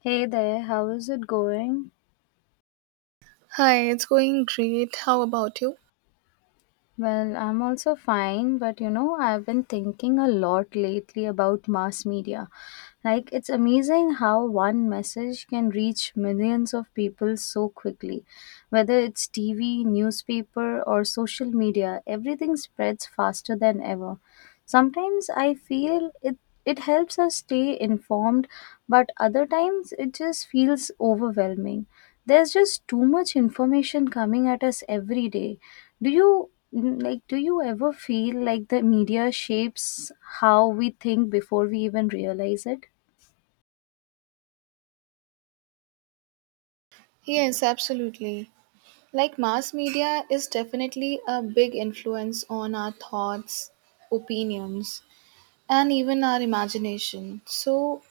Hey there, how is it going? Hi, it's going great. How about you? Well, I'm also fine, but you know, I've been thinking a lot lately about mass media. Like, it's amazing how one message can reach millions of people so quickly. Whether it's TV, newspaper, or social media, everything spreads faster than ever. Sometimes I feel it, it helps us stay informed, but other times it just feels overwhelming. There's just too much information coming at us every day. Do you like do you ever feel like the media shapes how we think before we even realize it? Yes, absolutely. Like mass media is definitely a big influence on our thoughts, opinions, and even our imagination. So,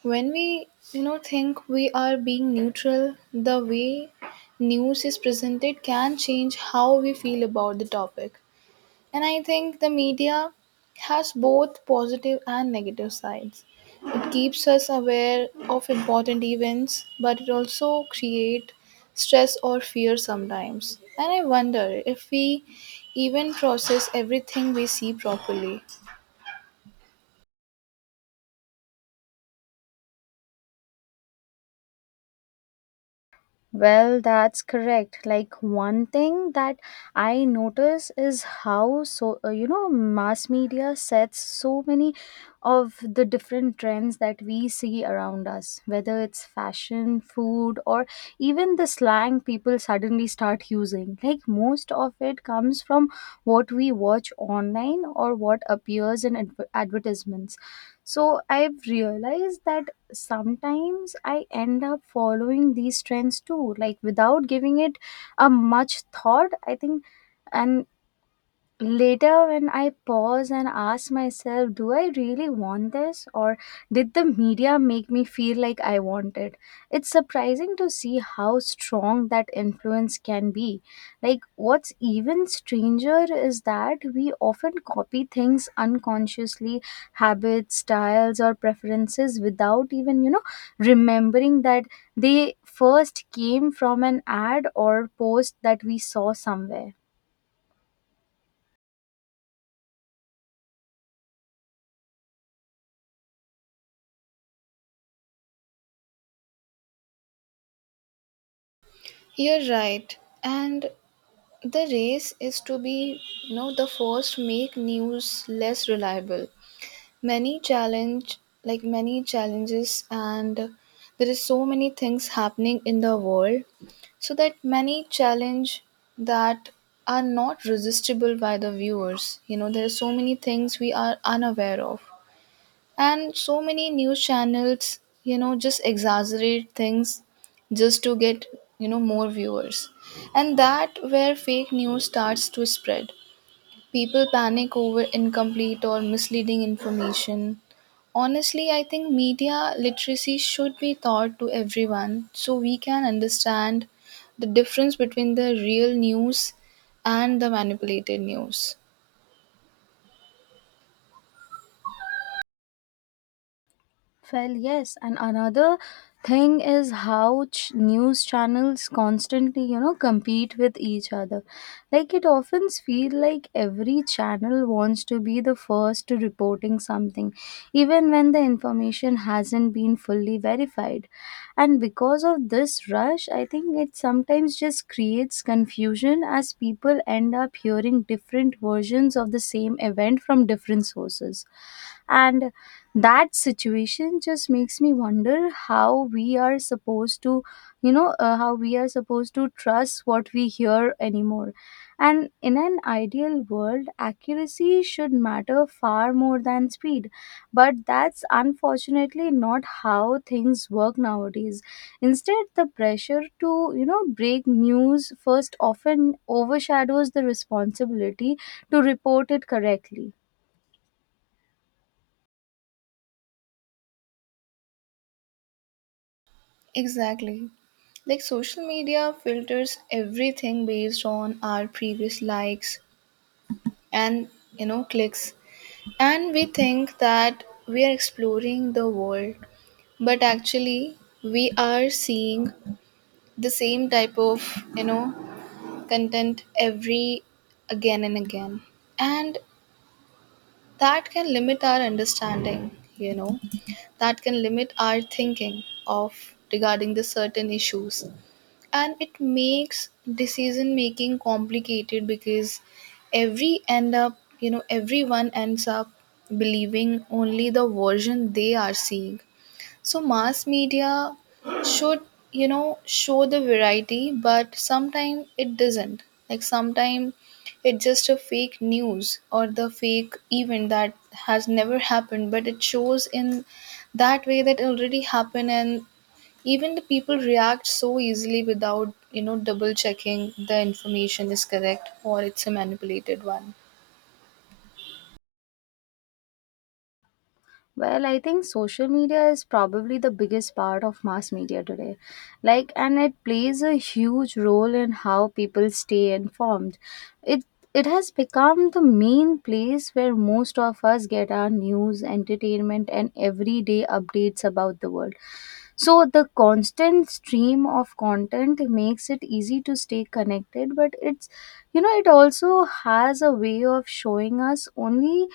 when we think we are being neutral, the way news is presented can change how we feel about the topic. And I think the media has both positive and negative sides. It keeps us aware of important events, but it also creates stress or fear sometimes. And I wonder if we even process everything we see properly. Well, that's correct. Like one thing that I notice is how you know mass media sets so many of the different trends that we see around us, whether it's fashion, food, or even the slang people suddenly start using. Like most of it comes from what we watch online or what appears in advertisements. So I've realized that sometimes I end up following these trends too, like without giving it a much thought. I think, and later, when I pause and ask myself, do I really want this? Or did the media make me feel like I want it? It's surprising to see how strong that influence can be. Like, what's even stranger is that we often copy things unconsciously, habits, styles, or preferences without even, you know, remembering that they first came from an ad or post that we saw somewhere. You're right. And the race is to be the first make news less reliable. many challenge Many challenges, and there is so many things happening in the world, so that many challenge that are not resistible by the viewers. You know, there are so many things we are unaware of, and so many news channels just exaggerate things just to get more viewers, and that where fake news starts to spread. People panic over incomplete or misleading information. Honestly, I think media literacy should be taught to everyone, so we can understand the difference between the real news and the manipulated news. Well, yes, and another thing is how news channels constantly, you know, compete with each other. Like it often feels like every channel wants to be the first to reporting something, even when the information hasn't been fully verified. And because of this rush, I think it sometimes just creates confusion as people end up hearing different versions of the same event from different sources, and that situation just makes me wonder how we are supposed to, how we are supposed to trust what we hear anymore. And in an ideal world, accuracy should matter far more than speed, but that's unfortunately not how things work nowadays. Instead, the pressure to, you know, break news first often overshadows the responsibility to report it correctly. Exactly. Like, social media filters everything based on our previous likes and clicks, and we think that we are exploring the world, but actually we are seeing the same type of you know content every again and again, and that can limit our understanding. You know, that can limit our thinking of regarding the certain issues, and it makes decision making complicated because everyone ends up believing only the version they are seeing. So mass media should show the variety, but sometimes it doesn't. Like, sometimes it's just a fake news or the fake event that has never happened, but it shows in that way that already happened. And even the people react so easily without double checking the information is correct or it's a manipulated one. Well, I think social media is probably the biggest part of mass media today. Like, and it plays a huge role in how people stay informed. It it has become the main place where most of us get our news, entertainment, and everyday updates about the world. So the constant stream of content makes it easy to stay connected, but it's, you know, it also has a way of showing us only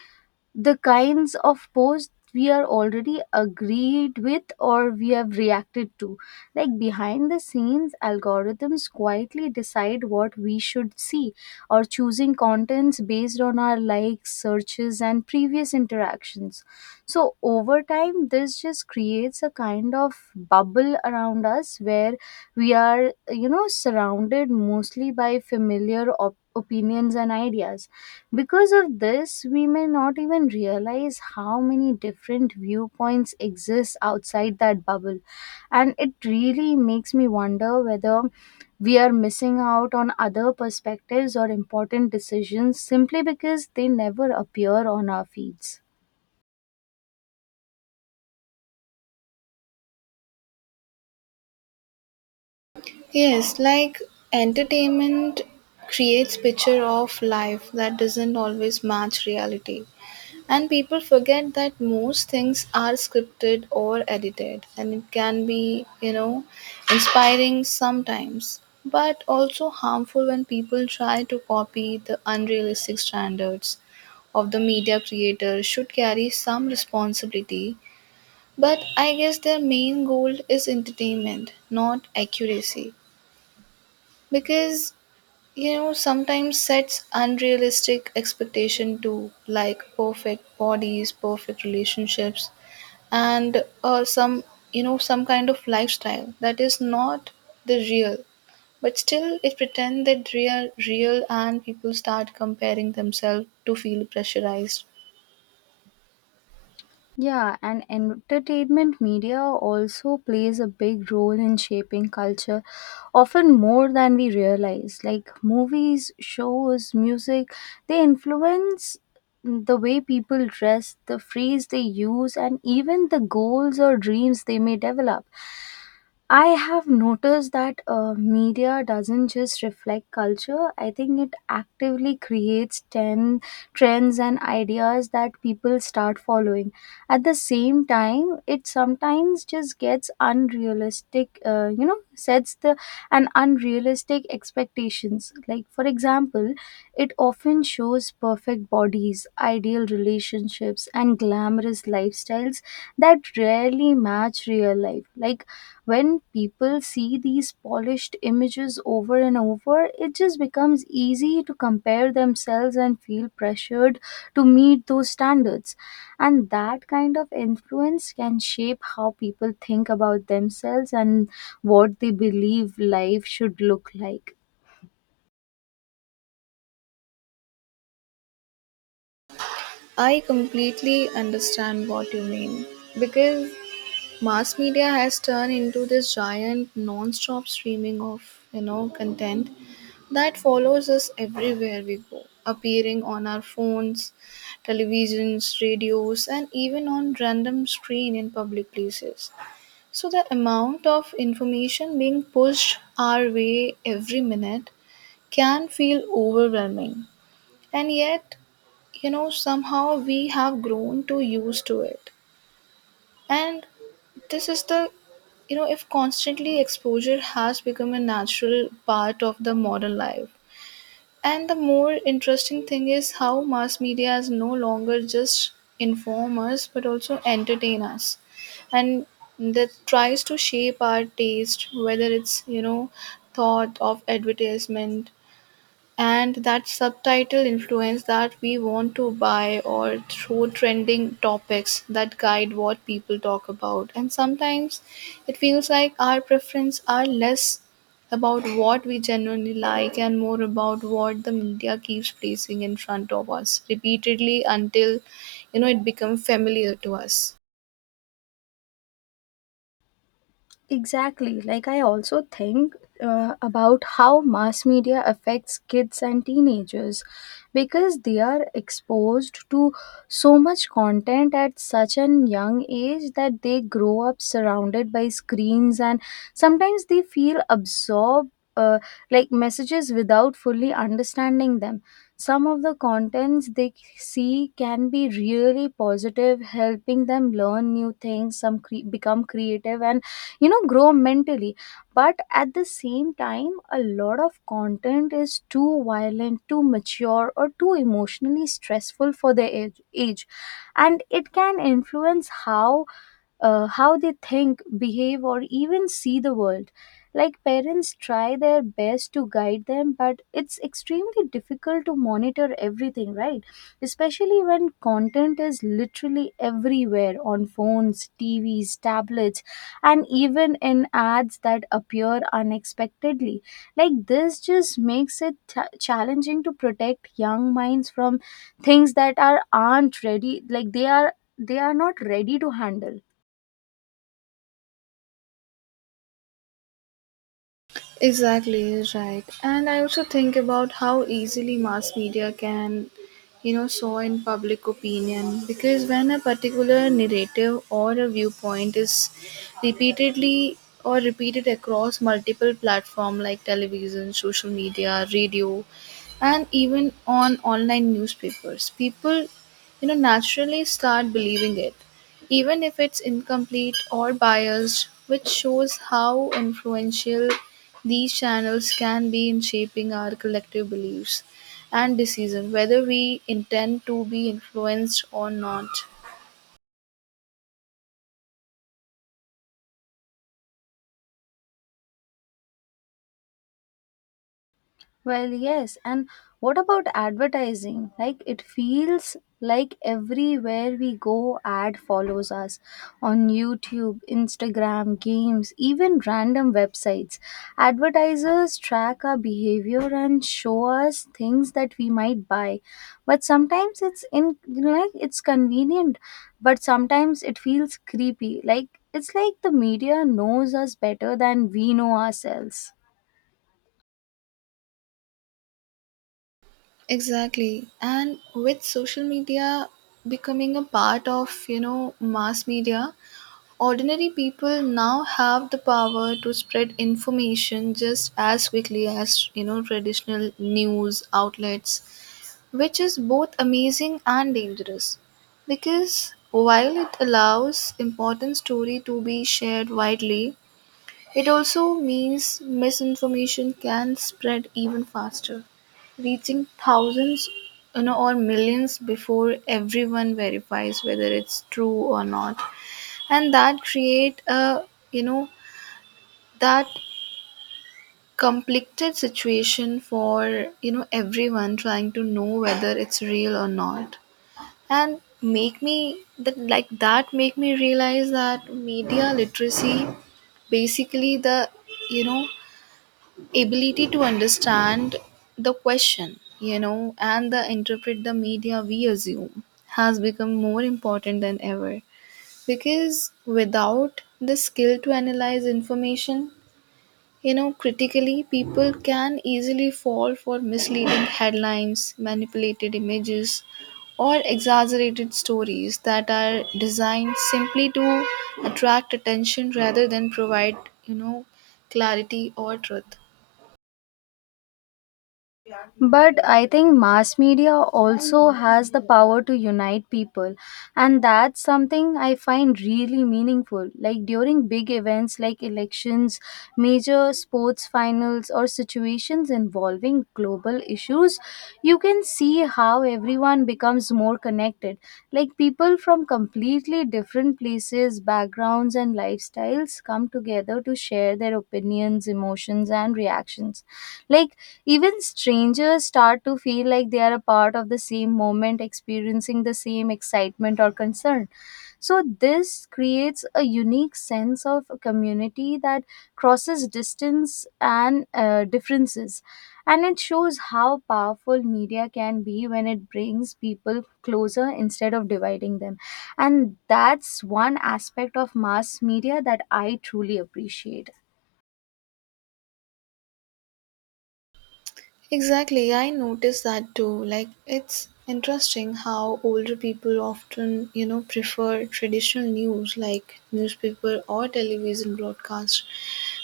the kinds of posts we are already agreed with or we have reacted to. Like behind the scenes, algorithms quietly decide what we should see or choosing contents based on our likes, searches, and previous interactions. So over time, this just creates a kind of bubble around us where we are, you know, surrounded mostly by familiar opinions and ideas. Because of this, we may not even realize how many different viewpoints exist outside that bubble, and it really makes me wonder whether we are missing out on other perspectives or important decisions simply because they never appear on our feeds. Yes, like entertainment creates picture of life that doesn't always match reality. And people forget that most things are scripted or edited, and it can be inspiring sometimes, but also harmful when people try to copy the unrealistic standards of the media creators. Should carry some responsibility, but I guess their main goal is entertainment, not accuracy, because sometimes sets unrealistic expectation to like perfect bodies, perfect relationships, and some some kind of lifestyle that is not the real, but still it pretend that real, and people start comparing themselves to feel pressurized. Yeah, and entertainment media also plays a big role in shaping culture, often more than we realize. Like movies, shows, music, they influence the way people dress, the phrase they use, and even the goals or dreams they may develop. I have noticed that media doesn't just reflect culture. I think it actively creates ten trends and ideas that people start following. At the same time, it sometimes just gets unrealistic. You know, sets the an unrealistic expectations. Like for example, it often shows perfect bodies, ideal relationships, and glamorous lifestyles that rarely match real life. Like when people see these polished images over and over, it just becomes easy to compare themselves and feel pressured to meet those standards. And that kind of influence can shape how people think about themselves and what they believe life should look like. I completely understand what you mean, because mass media has turned into this giant non-stop streaming of content that follows us everywhere we go, appearing on our phones, televisions, radios, and even on random screen in public places. So the amount of information being pushed our way every minute can feel overwhelming. And yet somehow we have grown to used to it. And this is if constantly exposure has become a natural part of the modern life. And the more interesting thing is how mass media is no longer just inform us but also entertain us. And that tries to shape our taste, whether it's thought of advertisement, and that subtitle influence that we want to buy, or through trending topics that guide what people talk about. And sometimes it feels like our preference are less about what we genuinely like and more about what the media keeps placing in front of us repeatedly, until it becomes familiar to us. Exactly. Like, I also think about how mass media affects kids and teenagers because they are exposed to so much content at such an young age that they grow up surrounded by screens and sometimes they feel absorbed. Uh, like messages without fully understanding them. Some of the contents they see can be really positive, helping them learn new things, some become creative, and you know grow mentally, but at the same time a lot of content is too violent, too mature, or too emotionally stressful for their age, and it can influence how, how they think, behave, or even see the world. Like parents try their best to guide them, but it's extremely difficult to monitor everything, right? Especially when content is literally everywhere on phones, TVs, tablets, and even in ads that appear unexpectedly. Like this just makes it challenging to protect young minds from things that are aren't ready, like they are not ready to handle. Exactly right. And I also think about how easily mass media can sow in public opinion, because when a particular narrative or a viewpoint is repeatedly repeated across multiple platforms like television, social media, radio, and even on online newspapers, people naturally start believing it, even if it's incomplete or biased, which shows how influential these channels can be in shaping our collective beliefs and decisions, whether we intend to be influenced or not. Well, yes. And what about advertising? Like, it feels like everywhere we go, ad follows us on YouTube, Instagram, games, even random websites. Advertisers track our behavior and show us things that we might buy. But sometimes it's in like it's convenient, but sometimes it feels creepy. Like it's like the media knows us better than we know ourselves. Exactly. And with social media becoming a part of mass media, ordinary people now have the power to spread information just as quickly as traditional news outlets, which is both amazing and dangerous, because while it allows important story to be shared widely, it also means misinformation can spread even faster, reaching thousands or millions before everyone verifies whether it's true or not. And that create a you know that conflicted situation for everyone trying to know whether it's real or not, and make me that like that make me realize that media literacy, basically the you know ability to understand the question and the interpret the media we assume, has become more important than ever, because without the skill to analyze information, you know, critically, people can easily fall for misleading headlines, manipulated images, or exaggerated stories that are designed simply to attract attention rather than provide, you know, clarity or truth. But I think mass media also has the power to unite people, and that's something I find really meaningful. Like during big events like elections, major sports finals, or situations involving global issues, you can see how everyone becomes more connected. Like people from completely different places, backgrounds, and lifestyles come together to share their opinions, emotions, and reactions. Like even strangers start to feel like they are a part of the same moment, experiencing the same excitement or concern. So, this creates a unique sense of community that crosses distance and, differences. And it shows how powerful media can be when it brings people closer instead of dividing them. And that's one aspect of mass media that I truly appreciate. Exactly, I noticed that too. Like, it's interesting how older people often prefer traditional news like newspaper or television broadcast,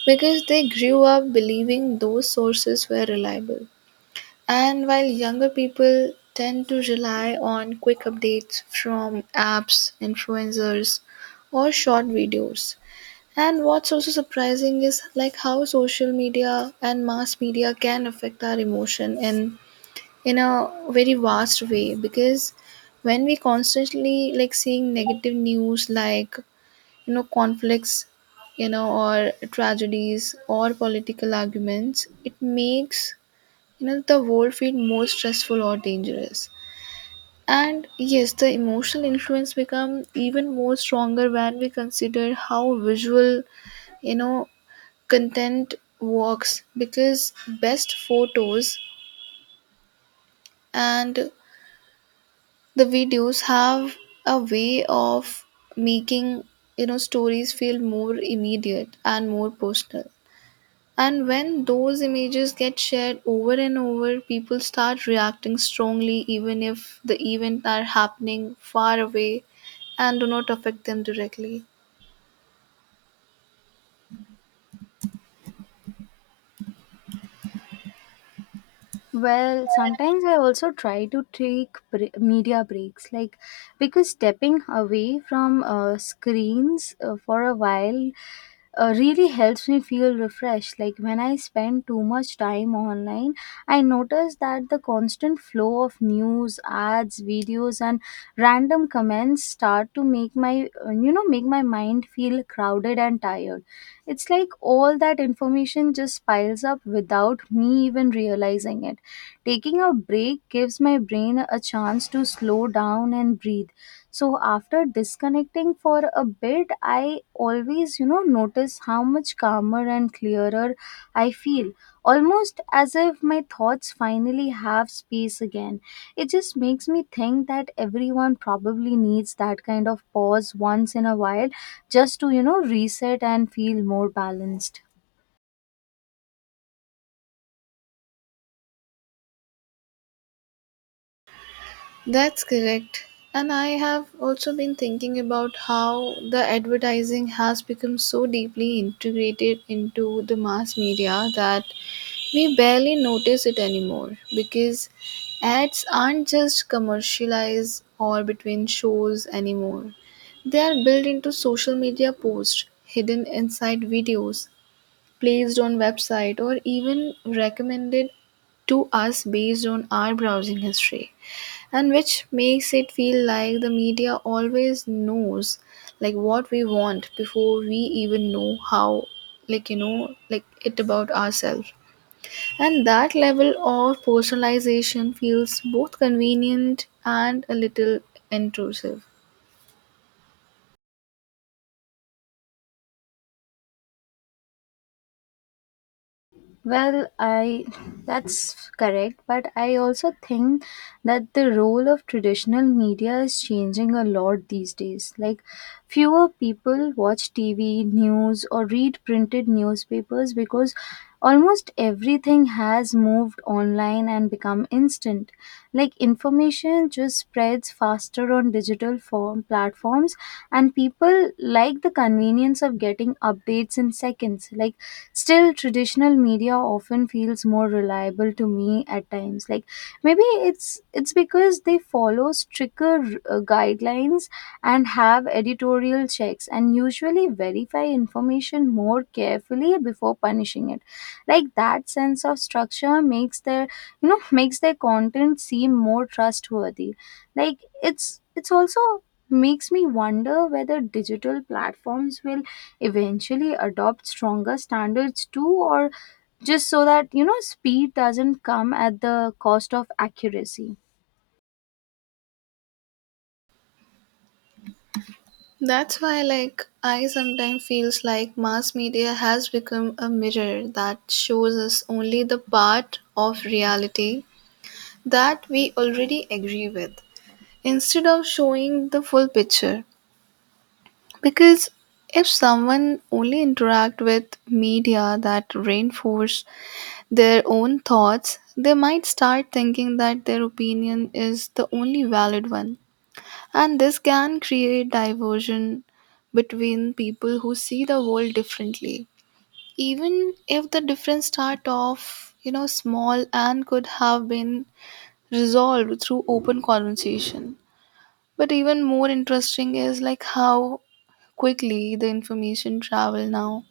because they grew up believing those sources were reliable. And while younger people tend to rely on quick updates from apps, influencers, or short videos. And what's also surprising is like how social media and mass media can affect our emotion in a very vast way, because when we constantly like seeing negative news like conflicts, or tragedies or political arguments, it makes the world feel more stressful or dangerous. And yes, the emotional influence become even more stronger when we consider how visual you know content works, because best photos and the videos have a way of making stories feel more immediate and more personal. And when those images get shared over and over, people start reacting strongly, even if the events are happening far away and do not affect them directly. Well, sometimes I also try to take media breaks, like because stepping away from screens for a while really helps me feel refreshed. Like when I spend too much time online, I notice that the constant flow of news, ads, videos, and random comments start to make my, make my mind feel crowded and tired. It's like all that information just piles up without me even realizing it. Taking a break gives my brain a chance to slow down and breathe, so after disconnecting for a bit I always, you know, notice how much calmer and clearer I feel, almost as if my thoughts finally have space again. It just makes me think that everyone probably needs that kind of pause once in a while, just to, you know, reset and feel more balanced. That's correct. And I have also been thinking about how the advertising has become so deeply integrated into the mass media that we barely notice it anymore, because ads aren't just commercialized or between shows anymore. They are built into social media posts, hidden inside videos, placed on website, or even recommended to us based on our browsing history, and which makes it feel like the media always knows like what we want before we even know how like like it about ourselves. And that level of personalization feels both convenient and a little intrusive. Well, I that's correct, but I also think that the role of traditional media is changing a lot these days. Like fewer people watch TV, news or read printed newspapers because almost everything has moved online and become instant. Like information just spreads faster on digital form platforms, and people like the convenience of getting updates in seconds. Like still, traditional media often feels more reliable to me at times. Like maybe it's because they follow stricter guidelines and have editorial checks and usually verify information more carefully before punishing it. Like that sense of structure makes their, makes their content seem more trustworthy. Like it's also makes me wonder whether digital platforms will eventually adopt stronger standards too, or just so that, you know, speed doesn't come at the cost of accuracy. That's why like I sometimes feels like mass media has become a mirror that shows us only the part of reality that we already agree with, instead of showing the full picture, because if someone only interact with media that reinforce their own thoughts, they might start thinking that their opinion is the only valid one. And this can create diversion between people who see the world differently, even if the difference start off small and could have been resolved through open conversation. But even more interesting is like how quickly the information travel now,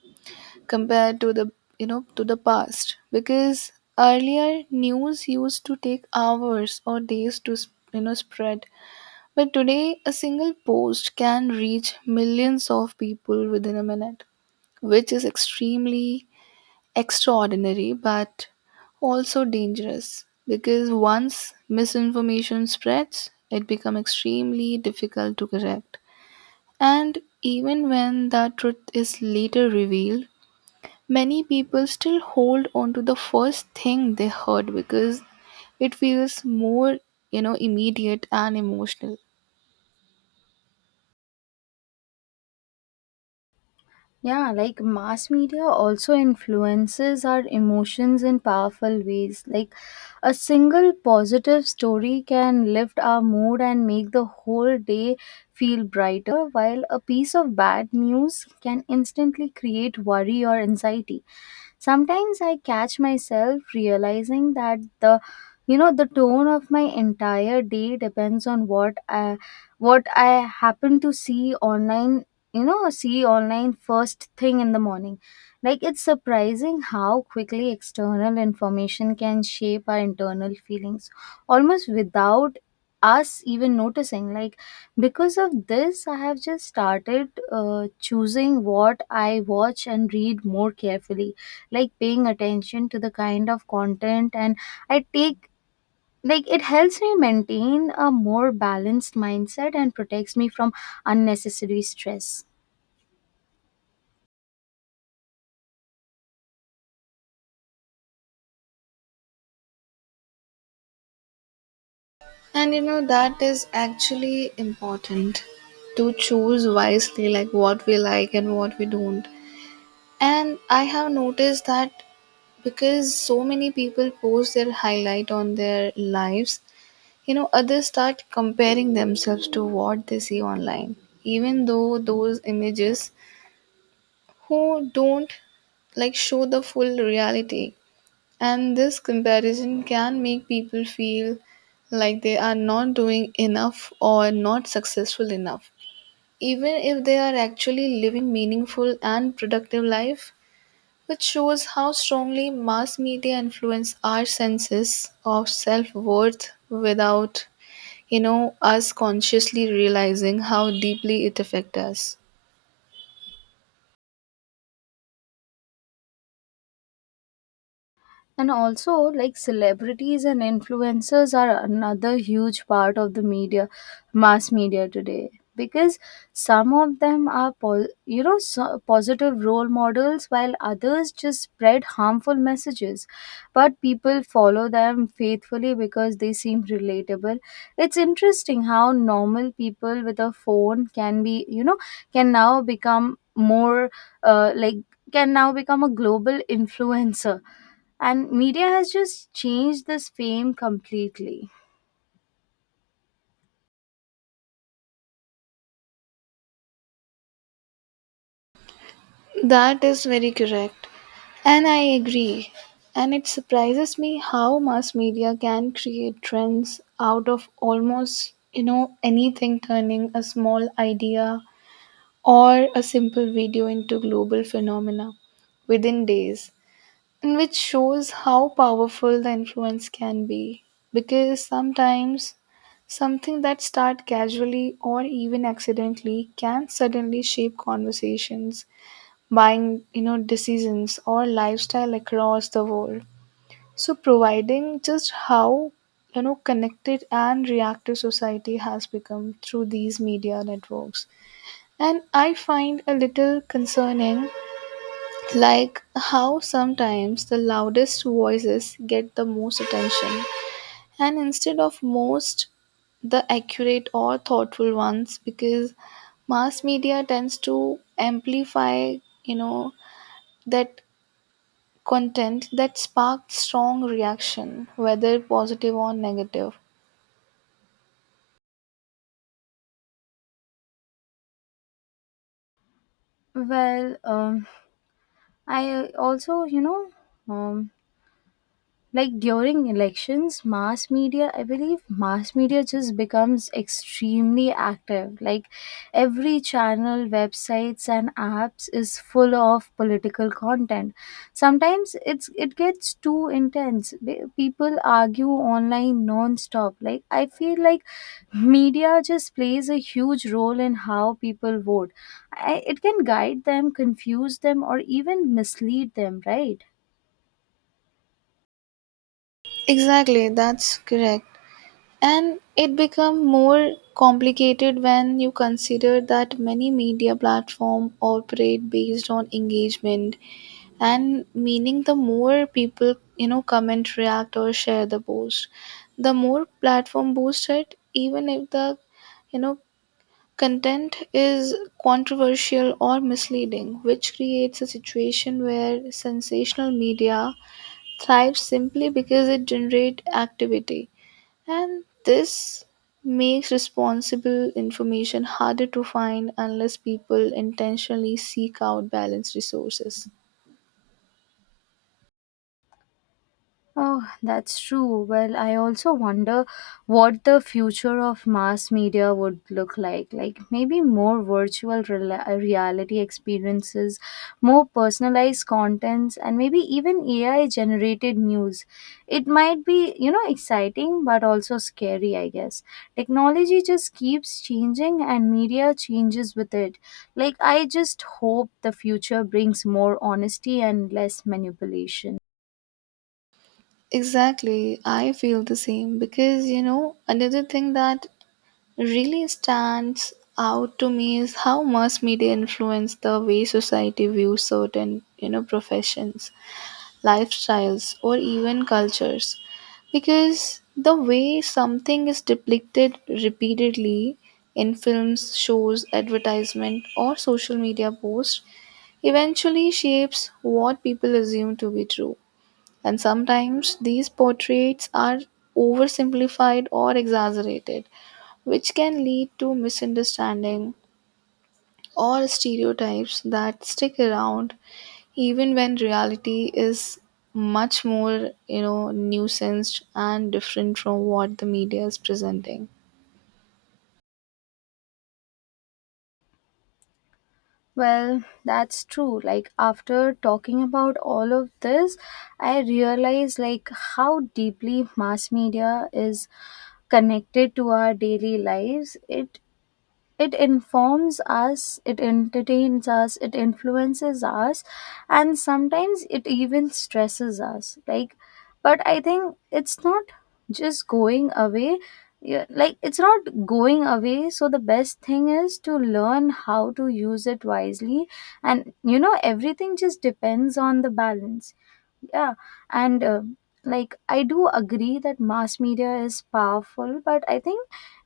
compared to the past, because earlier news used to take hours or days to spread, but today a single post can reach millions of people within a minute, which is extremely extraordinary, but also dangerous, because once misinformation spreads it becomes extremely difficult to correct. And even when the truth is later revealed, many people still hold on to the first thing they heard, because it feels more immediate and emotional. Yeah, like mass media also influences our emotions in powerful ways. Like a single positive story can lift our mood and make the whole day feel brighter, while a piece of bad news can instantly create worry or anxiety. Sometimes I catch myself realizing that the, the tone of my entire day depends on what I happen to see online, you know, see online first thing in the morning. Like it's surprising how quickly external information can shape our internal feelings almost without us even noticing. Like because of this I have just started, choosing what I watch and read more carefully, like paying attention to the kind of content and I take, like it helps me maintain a more balanced mindset and protects me from unnecessary stress. And that is actually important, to choose wisely, like what we like and what we don't. And I have noticed that because so many people post their highlight on their lives others start comparing themselves to what they see online, even though those images who don't like show the full reality, and this comparison can make people feel like they are not doing enough or not successful enough, even if they are actually living meaningful and productive life, which shows how strongly mass media influence our senses of self-worth without you know us consciously realizing how deeply it affects us. And also, like celebrities and influencers are another huge part of the media, mass media today. Because some of them are, you know, so positive role models, while others just spread harmful messages. But people follow them faithfully because they seem relatable. It's interesting how normal people with a phone can be, you know, can now become more, uh, like can now become a global influencer, and media has just changed this fame completely. That is very correct. And I agree. And it surprises me how mass media can create trends out of almost anything, turning a small idea or a simple video into global phenomena within days. And which shows how powerful the influence can be. Because sometimes something that starts casually or even accidentally can suddenly shape conversations, buying decisions, or lifestyle across the world, so providing just how connected and reactive society has become through these media networks. And I find a little concerning, like how sometimes the loudest voices get the most attention, and instead of most the accurate or thoughtful ones, because mass media tends to amplify you know that content that sparked strong reaction, whether positive or negative. Well, I also, um like during elections mass media, I believe mass media just becomes extremely active. Like every channel, websites, and apps is full of political content. Sometimes it gets too intense. People argue online non-stop. Like I feel like media just plays a huge role in how people vote. It can guide them, confuse them, or even mislead them, right? Exactly, that's correct. And it become more complicated when you consider that many media platform operate based on engagement, and meaning the more people comment, react, or share the post, the more platform boosts it, even if the you know content is controversial or misleading, which creates a situation where sensational media thrives simply because it generates activity. And this makes responsible information harder to find unless people intentionally seek out balanced resources. Oh, that's true. Well, I also wonder what the future of mass media would look like. Like maybe more virtual reality experiences, more personalized contents, and maybe even AI generated news. It might be, you know, exciting but also scary, I guess. Technology just keeps changing and media changes with it. Like I just hope the future brings more honesty and less manipulation. Exactly, I feel the same, because another thing that really stands out to me is how mass media influence the way society views certain professions, lifestyles, or even cultures, because the way something is depicted repeatedly in films, shows, advertisement, or social media posts eventually shapes what people assume to be true. And sometimes these portraits are oversimplified or exaggerated, which can lead to misunderstanding or stereotypes that stick around even when reality is much more nuanced and different from what the media is presenting. Well, that's true. Like after talking about all of this, I realize like how deeply mass media is connected to our daily lives. It informs us, it entertains us, it influences us, and sometimes it even stresses us. Like, but I think it's not just going away. Yeah, like, it's not going away. So, the best thing is to learn how to use it wisely. And, you know, everything just depends on the balance, yeah. And, like I do agree that mass media is powerful, but I think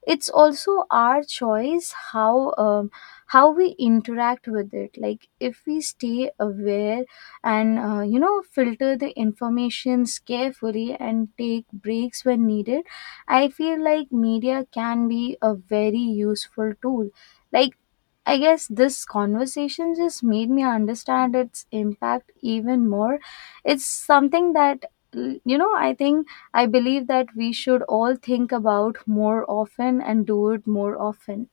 it's also our choice how, how we interact with it. Like if we stay aware and, you know, filter the informations carefully and take breaks when needed, I feel like media can be a very useful tool. Like I guess this conversation just made me understand its impact even more. It's something that, I think I believe that we should all think about more often and do it more often.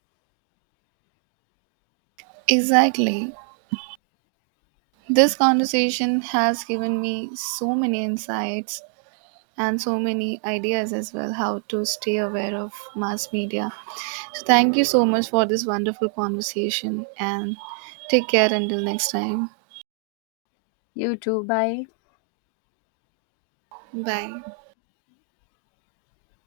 Exactly, this conversation has given me so many insights and so many ideas as well how to stay aware of mass media. So thank you so much for this wonderful conversation, and take care until next time. You too, bye. Bye.